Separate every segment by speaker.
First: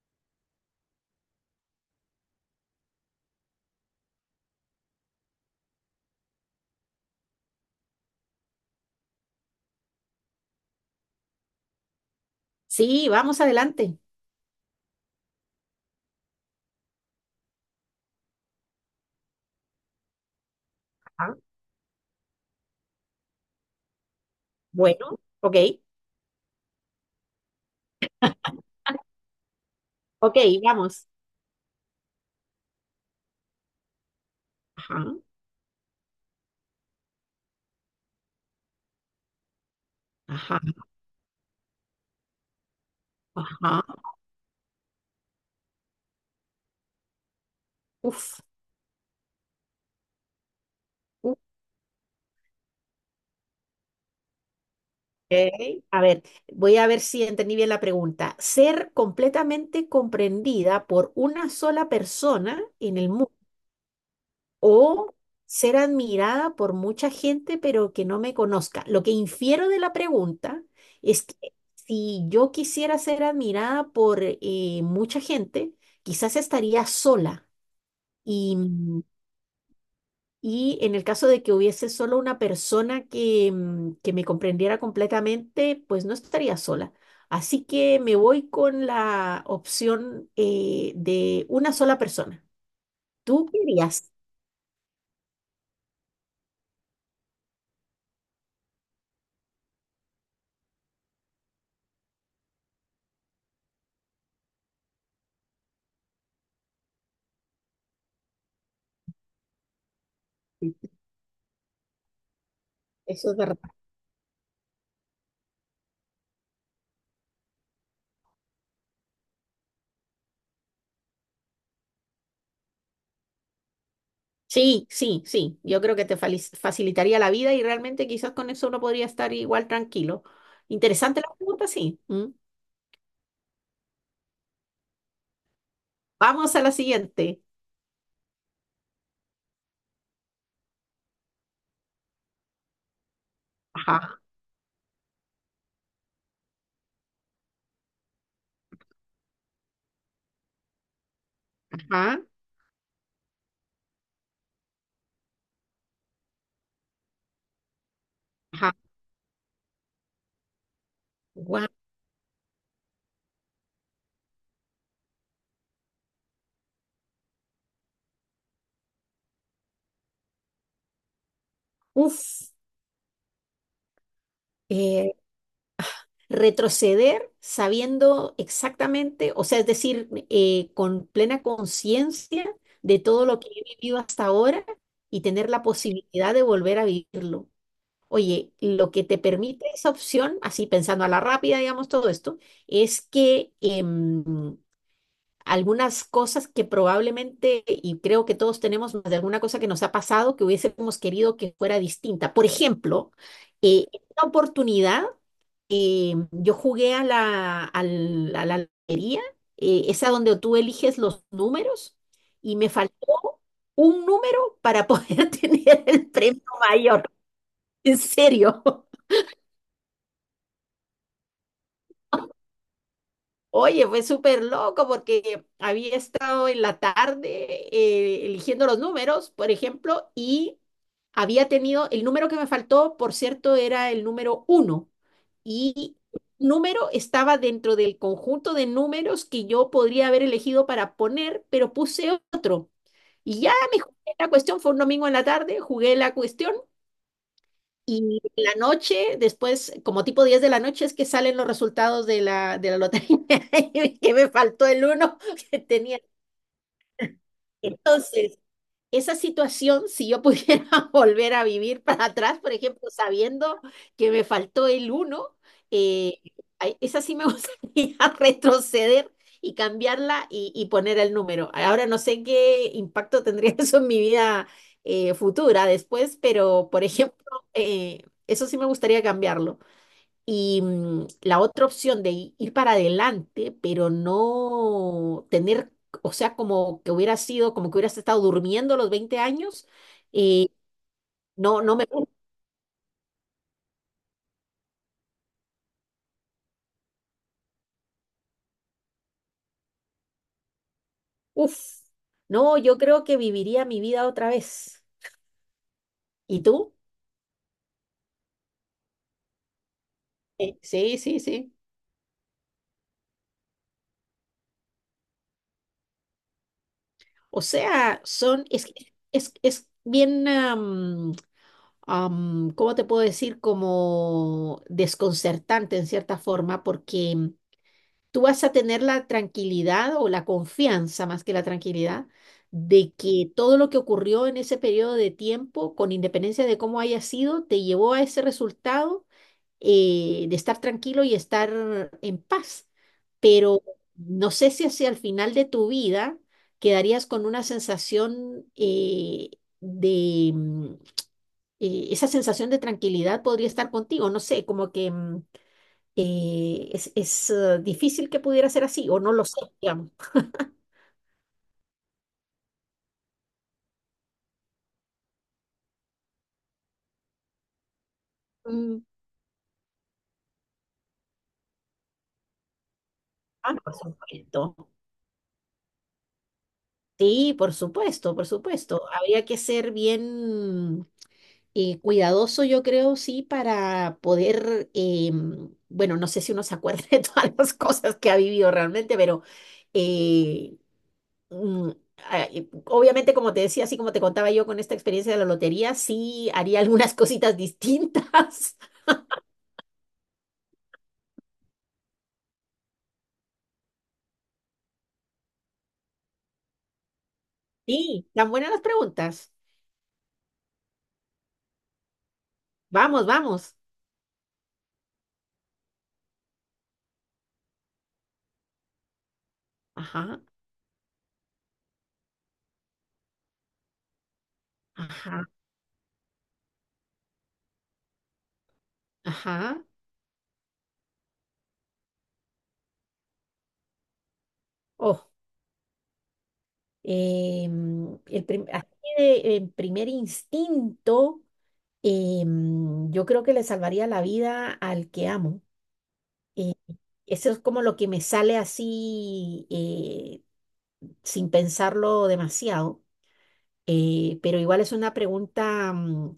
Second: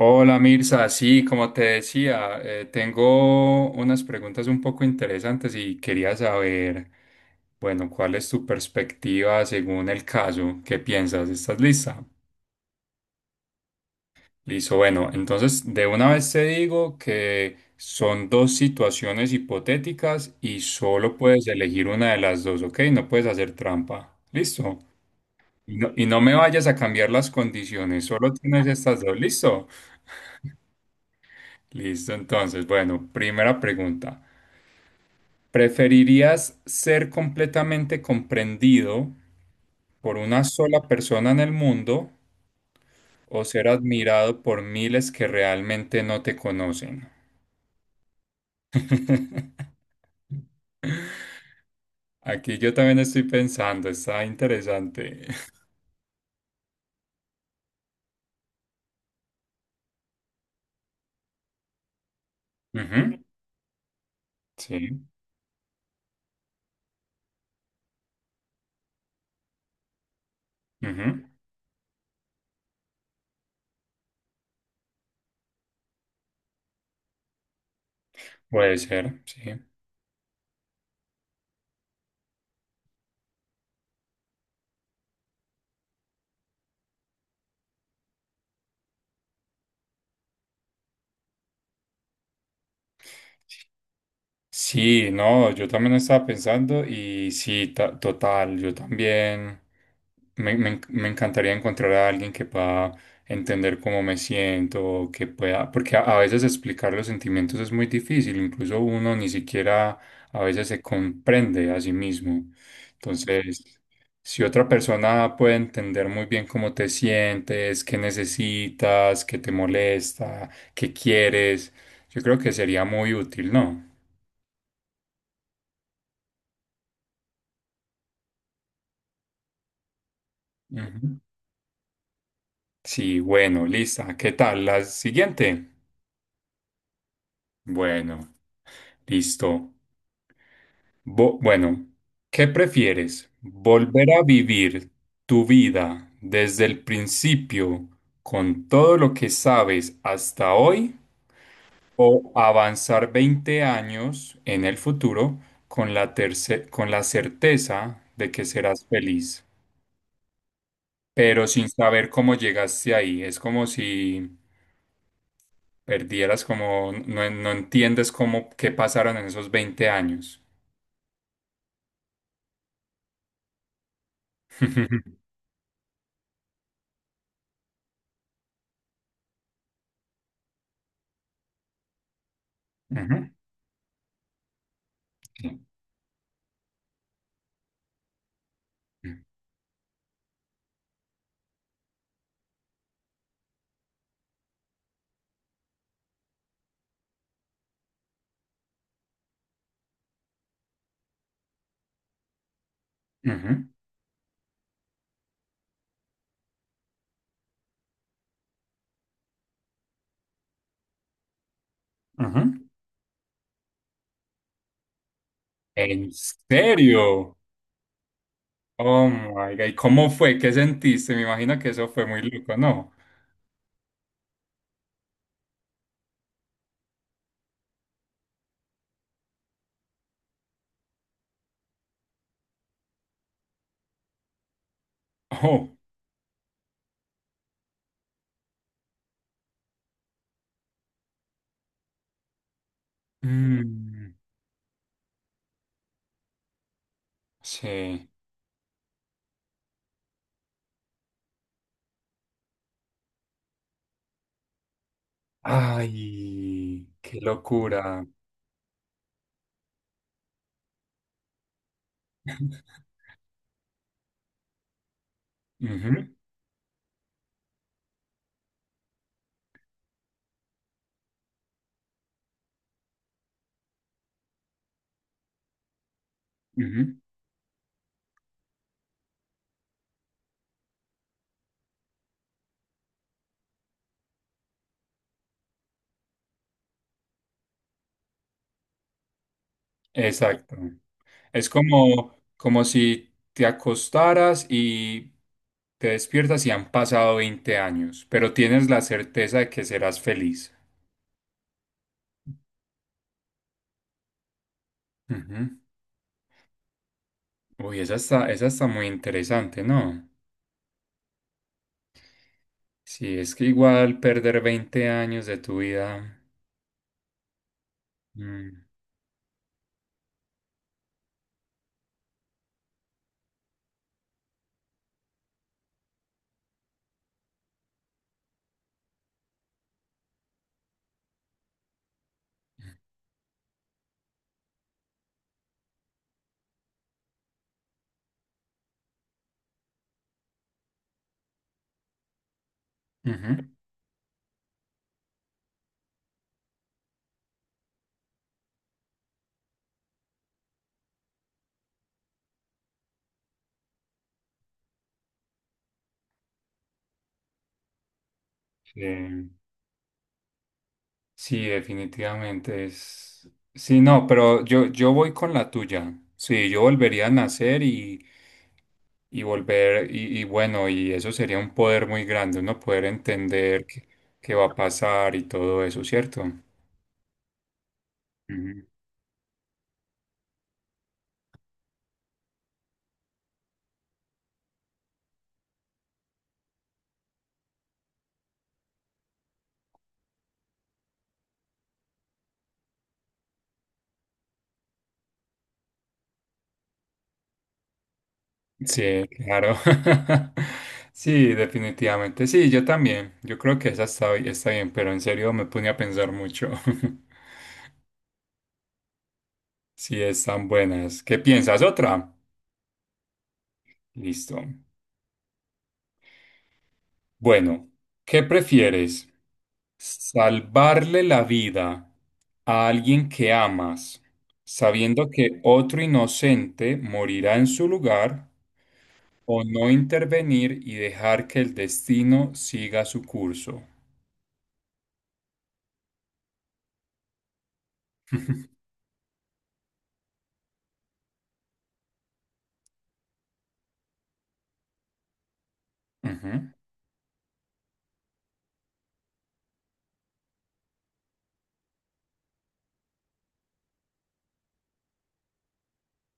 Speaker 1: Hola Mirza, sí, como te decía, tengo unas preguntas un poco interesantes y quería saber, bueno, cuál es tu perspectiva según el caso, qué piensas, ¿estás lista?
Speaker 2: Sí, vamos adelante.
Speaker 1: Listo, bueno, entonces de una vez te digo que son dos situaciones hipotéticas y solo
Speaker 2: Ajá.
Speaker 1: puedes elegir una de las dos, ¿ok? No puedes hacer trampa, listo.
Speaker 2: Bueno, ok,
Speaker 1: Y no me vayas a cambiar las condiciones, solo tienes estas dos, ¿listo?
Speaker 2: ok, vamos.
Speaker 1: Listo, entonces, bueno, primera pregunta.
Speaker 2: Ajá,
Speaker 1: ¿Preferirías ser completamente comprendido por una
Speaker 2: ajá,
Speaker 1: sola persona en el mundo o ser
Speaker 2: ajá.
Speaker 1: admirado por miles que realmente no te conocen?
Speaker 2: Uf, uf,
Speaker 1: Aquí yo también estoy pensando, está interesante.
Speaker 2: ok. A ver, voy a ver si entendí bien la pregunta. Ser completamente comprendida por una sola persona en el
Speaker 1: Ujú,
Speaker 2: mundo
Speaker 1: sí,
Speaker 2: o ser admirada por mucha gente pero que no me conozca. Lo que infiero de la pregunta
Speaker 1: ujú.
Speaker 2: es que si yo quisiera ser admirada por mucha gente, quizás estaría sola. Y,
Speaker 1: Puede ser, sí.
Speaker 2: y en el caso de que hubiese solo una persona que, que me comprendiera completamente, pues no estaría sola. Así que me voy con la opción de una sola persona. ¿Tú qué harías?
Speaker 1: Sí, no, yo también estaba pensando y sí, total, yo también me encantaría encontrar a alguien que pueda entender cómo me siento, que pueda, porque a veces explicar los sentimientos es muy difícil, incluso uno ni siquiera a veces
Speaker 2: Sí.
Speaker 1: se comprende a sí mismo.
Speaker 2: Eso es verdad.
Speaker 1: Entonces, si otra persona puede entender muy bien cómo te sientes, qué necesitas, qué te molesta, qué quieres, yo creo que sería muy útil, ¿no?
Speaker 2: Sí, sí, sí. Yo creo que te facilitaría la vida y realmente quizás con eso uno podría estar igual tranquilo.
Speaker 1: Ujú.
Speaker 2: Interesante la pregunta, sí. ¿Mm?
Speaker 1: Sí, bueno, lista. ¿Qué tal? La siguiente.
Speaker 2: Vamos a la siguiente.
Speaker 1: Bueno, listo. Bueno, ¿qué prefieres? ¿Volver
Speaker 2: Ajá,
Speaker 1: a vivir tu vida desde el principio con todo lo que sabes hasta hoy
Speaker 2: ajá,
Speaker 1: o avanzar 20 años en el futuro con la certeza de que
Speaker 2: ajá.
Speaker 1: serás feliz, pero sin
Speaker 2: Guau.
Speaker 1: saber cómo llegaste ahí? Es como si perdieras como, no, no entiendes cómo, qué pasaron en esos 20 años.
Speaker 2: Uf. eh, Retroceder sabiendo exactamente, o sea, es decir, con plena conciencia de todo
Speaker 1: Ujú,
Speaker 2: lo que he vivido hasta ahora y tener
Speaker 1: sí.
Speaker 2: la posibilidad de volver a vivirlo. Oye, lo que te permite esa opción, así pensando a la rápida, digamos, todo esto, es que algunas cosas que probablemente, y creo que todos tenemos más de alguna cosa que nos ha pasado que hubiésemos querido que fuera distinta. Por ejemplo,
Speaker 1: Ujú,
Speaker 2: esta oportunidad yo jugué a a la lotería, esa donde tú eliges los números,
Speaker 1: ujú.
Speaker 2: y me faltó un número para poder tener el
Speaker 1: ¿En
Speaker 2: premio mayor.
Speaker 1: serio?
Speaker 2: En serio.
Speaker 1: Oh my God. ¿Y cómo fue? ¿Qué sentiste? Me imagino que eso fue muy loco, ¿no?
Speaker 2: Oye, fue súper loco porque había estado en la tarde eligiendo los números, por ejemplo, y había tenido, el número que me faltó, por cierto, era el número uno.
Speaker 1: Oh.
Speaker 2: Y número estaba dentro del conjunto de números que yo podría haber elegido para poner, pero puse otro. Y ya me jugué
Speaker 1: Mm,
Speaker 2: la cuestión, fue un domingo en la tarde, jugué la cuestión
Speaker 1: sí.
Speaker 2: y en la noche, después, como tipo 10 de la noche, es que salen los resultados de la lotería. Y que me faltó el uno que tenía.
Speaker 1: Ay, qué locura.
Speaker 2: Entonces, esa situación, si yo pudiera volver a vivir para atrás, por ejemplo, sabiendo que me faltó el uno,
Speaker 1: Ujú,
Speaker 2: eh, ay, esa sí me gustaría retroceder y cambiarla y poner el número. Ahora no sé qué impacto tendría eso en mi vida futura después, pero por
Speaker 1: ujú.
Speaker 2: ejemplo, eso sí me gustaría cambiarlo. Y la otra opción de ir para adelante, pero no tener, o sea, como que hubiera sido, como que hubieras estado durmiendo los 20 años, eh,
Speaker 1: Exacto. Es
Speaker 2: no, no me...
Speaker 1: como, como si te acostaras y te despiertas y han pasado 20 años, pero tienes la certeza de que serás feliz.
Speaker 2: Uf, no, yo creo que viviría mi vida otra vez.
Speaker 1: Ujú.
Speaker 2: ¿Y tú?
Speaker 1: Uy, esa está muy interesante, ¿no?
Speaker 2: Sí, sí, sí.
Speaker 1: Sí, es que igual perder 20 años de tu vida.
Speaker 2: O sea, son,
Speaker 1: Mm,
Speaker 2: es bien, ¿cómo te puedo decir? Como desconcertante en cierta forma, porque tú vas a tener la tranquilidad o la confianza más que la tranquilidad de que todo lo que ocurrió en ese periodo de tiempo, con independencia de cómo haya sido, te llevó a ese resultado de estar tranquilo y estar en paz.
Speaker 1: ujú.
Speaker 2: Pero no sé si hacia el final de tu vida quedarías con una sensación de... esa sensación de tranquilidad podría estar contigo, no sé, como que... es, difícil que pudiera ser
Speaker 1: Sí,
Speaker 2: así, o no lo sé, digamos.
Speaker 1: sí, definitivamente es. Sí, no, pero yo voy con la tuya. Sí, yo volvería a nacer y
Speaker 2: Mm.
Speaker 1: volver, y bueno, y eso sería un poder muy grande, uno poder
Speaker 2: Ah,
Speaker 1: entender
Speaker 2: por
Speaker 1: qué, va a
Speaker 2: supuesto.
Speaker 1: pasar y todo eso, ¿cierto?
Speaker 2: Sí, por supuesto, por
Speaker 1: Ujú.
Speaker 2: supuesto. Habría que ser bien cuidadoso, yo creo, sí, para poder, bueno, no sé si uno se acuerda de todas las cosas que ha vivido realmente, pero eh, mm, obviamente, como te decía, así como te contaba yo con esta experiencia de la lotería, sí haría algunas cositas distintas.
Speaker 1: Sí, claro. Sí, definitivamente. Sí, yo también. Yo creo que esa está bien, pero en serio me pone a pensar mucho.
Speaker 2: Sí, tan buenas las preguntas.
Speaker 1: Si están buenas. ¿Qué piensas? ¿Otra?
Speaker 2: Vamos, vamos.
Speaker 1: Listo. Bueno, ¿qué prefieres?
Speaker 2: Ajá,
Speaker 1: ¿Salvarle la vida a alguien que amas, sabiendo
Speaker 2: ajá,
Speaker 1: que otro inocente morirá en su lugar, o
Speaker 2: ajá.
Speaker 1: no intervenir y dejar que el destino siga su curso?
Speaker 2: Oh, el así de, en primer instinto, yo creo que le salvaría la vida al que amo.
Speaker 1: Ujú,
Speaker 2: Eh, eso es como lo que me sale así sin pensarlo demasiado. Pero igual es una pregunta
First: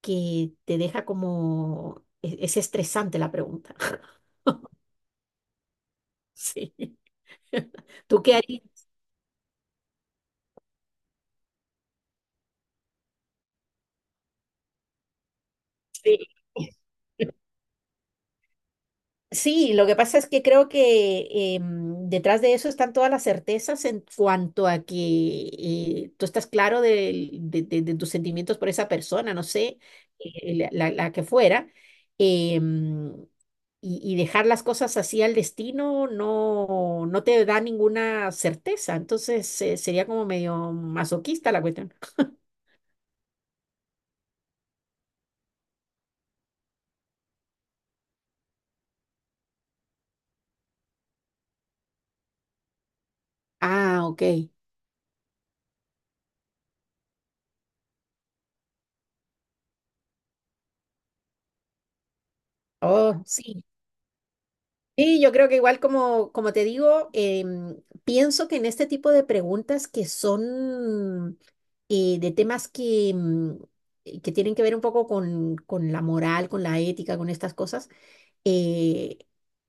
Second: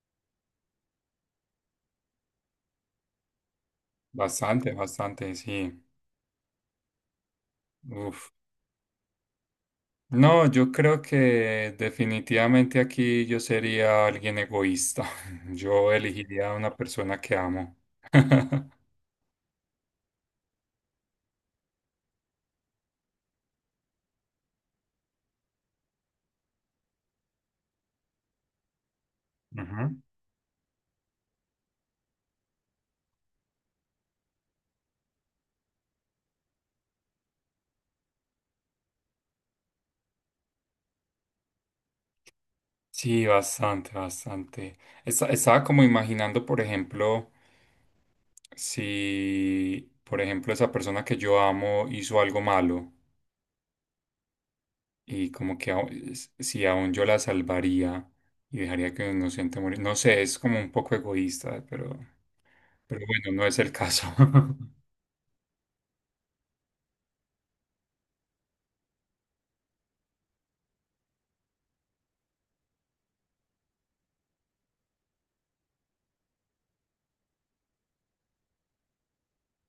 Speaker 2: que te deja como... es estresante la pregunta.
Speaker 1: bastante, bastante, sí.
Speaker 2: Sí. ¿Tú
Speaker 1: Uf.
Speaker 2: qué harías?
Speaker 1: No, yo creo que definitivamente aquí yo sería alguien egoísta. Yo
Speaker 2: Sí.
Speaker 1: elegiría a una persona que amo.
Speaker 2: Sí, lo que pasa es que creo que detrás de eso están todas las certezas en cuanto a que tú estás claro de tus sentimientos por esa persona, no sé,
Speaker 1: Ujú.
Speaker 2: la que fuera, em, y dejar las cosas así al destino no, no te da ninguna certeza, entonces sería como medio masoquista la cuestión.
Speaker 1: Sí, bastante, bastante. Estaba como imaginando, por ejemplo, si, por ejemplo, esa persona que yo amo hizo algo malo
Speaker 2: Ah, ok.
Speaker 1: y como que si aún yo la salvaría y dejaría que un inocente morir. No sé, es como un poco egoísta, pero
Speaker 2: Oh,
Speaker 1: bueno, no es
Speaker 2: sí.
Speaker 1: el caso.
Speaker 2: Sí, yo creo que igual como, como te digo, pienso que en este tipo de preguntas que son de temas que, que tienen que ver un poco con la moral, con la ética, con estas cosas, eh,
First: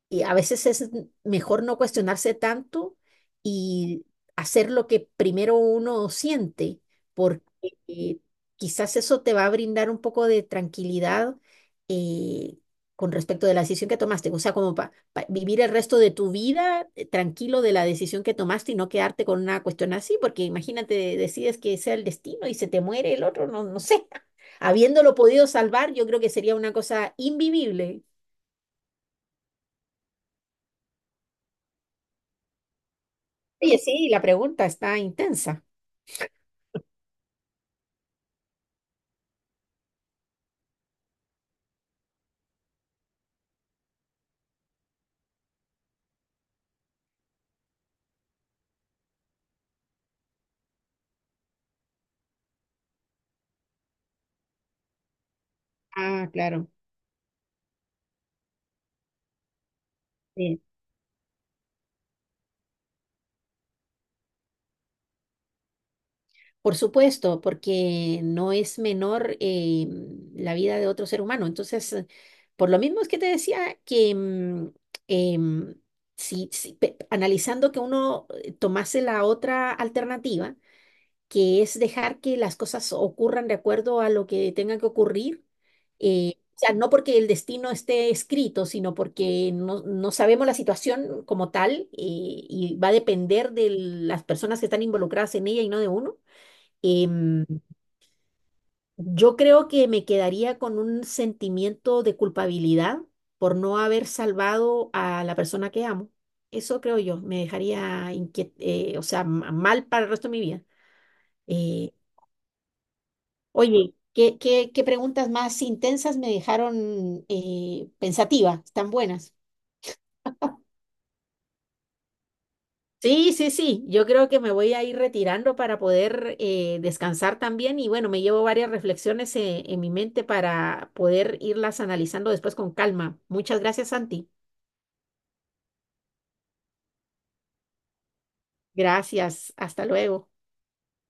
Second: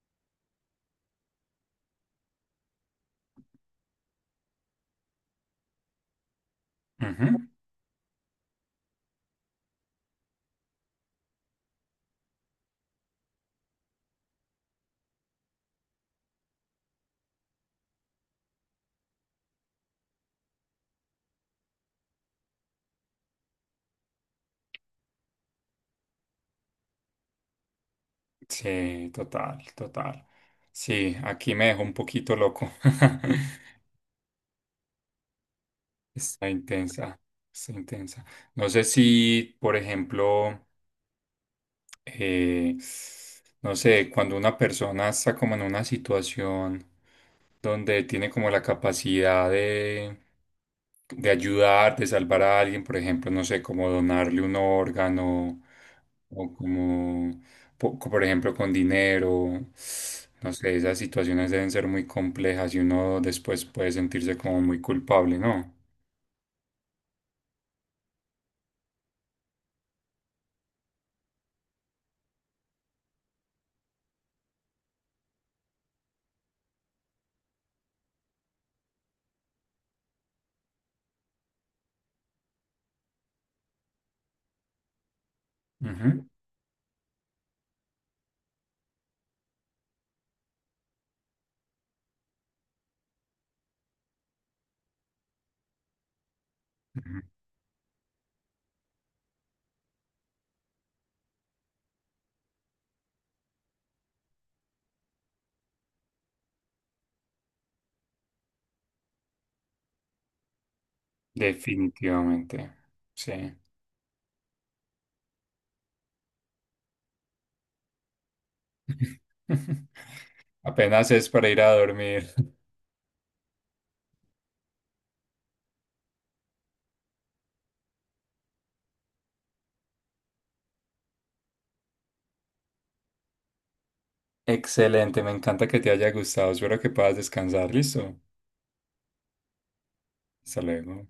Speaker 2: y a veces es mejor no cuestionarse tanto y hacer lo que primero uno siente, porque
Speaker 1: Ujú.
Speaker 2: eh, quizás eso te va a brindar un poco de tranquilidad eh, con respecto de la decisión que tomaste. O sea, como para vivir el resto de tu vida tranquilo de la decisión que tomaste y no quedarte con una cuestión así, porque imagínate, decides que sea el destino y se te muere el otro, no, no sé. Habiéndolo podido salvar, yo creo que sería una cosa invivible.
Speaker 1: Sí, total, total. Sí, aquí me dejó un poquito loco.
Speaker 2: Oye, sí, la pregunta está intensa.
Speaker 1: Está intensa, está intensa. No sé si, por ejemplo... eh, no sé, cuando una persona está como en una situación donde tiene como la capacidad de, ayudar, de salvar a alguien, por ejemplo, no sé, como donarle un órgano
Speaker 2: Ah,
Speaker 1: o
Speaker 2: claro.
Speaker 1: como, por ejemplo, con dinero. No
Speaker 2: Sí.
Speaker 1: sé, esas situaciones deben ser muy complejas y uno después puede sentirse como muy culpable, ¿no?
Speaker 2: Por supuesto, porque no es menor la vida de otro ser humano. Entonces, por lo mismo es que te decía que em, si, analizando que uno tomase la otra alternativa, que es dejar que las cosas ocurran de acuerdo a lo que tengan que ocurrir.
Speaker 1: Ujú,
Speaker 2: O sea, no porque el destino esté escrito, sino porque no, no sabemos la situación como tal, y va a depender de las personas que están involucradas en ella y no de uno.
Speaker 1: ujú.
Speaker 2: Em, yo creo que me quedaría con un sentimiento de culpabilidad por no haber salvado a la persona que amo. Eso creo yo, me dejaría o sea, mal para el resto de mi vida. Eh,
Speaker 1: Definitivamente, sí.
Speaker 2: Oye, ¿ qué preguntas más intensas me dejaron pensativa? Están buenas.
Speaker 1: Apenas es para ir a dormir.
Speaker 2: Sí, sí, sí. Yo creo que me voy a ir retirando para poder descansar también. Y bueno, me llevo varias reflexiones en mi mente para poder irlas analizando después con calma. Muchas gracias, Santi.
Speaker 1: Excelente, me encanta que te haya gustado. Espero que puedas descansar. Listo.
Speaker 2: Gracias. Hasta luego.
Speaker 1: Hasta luego.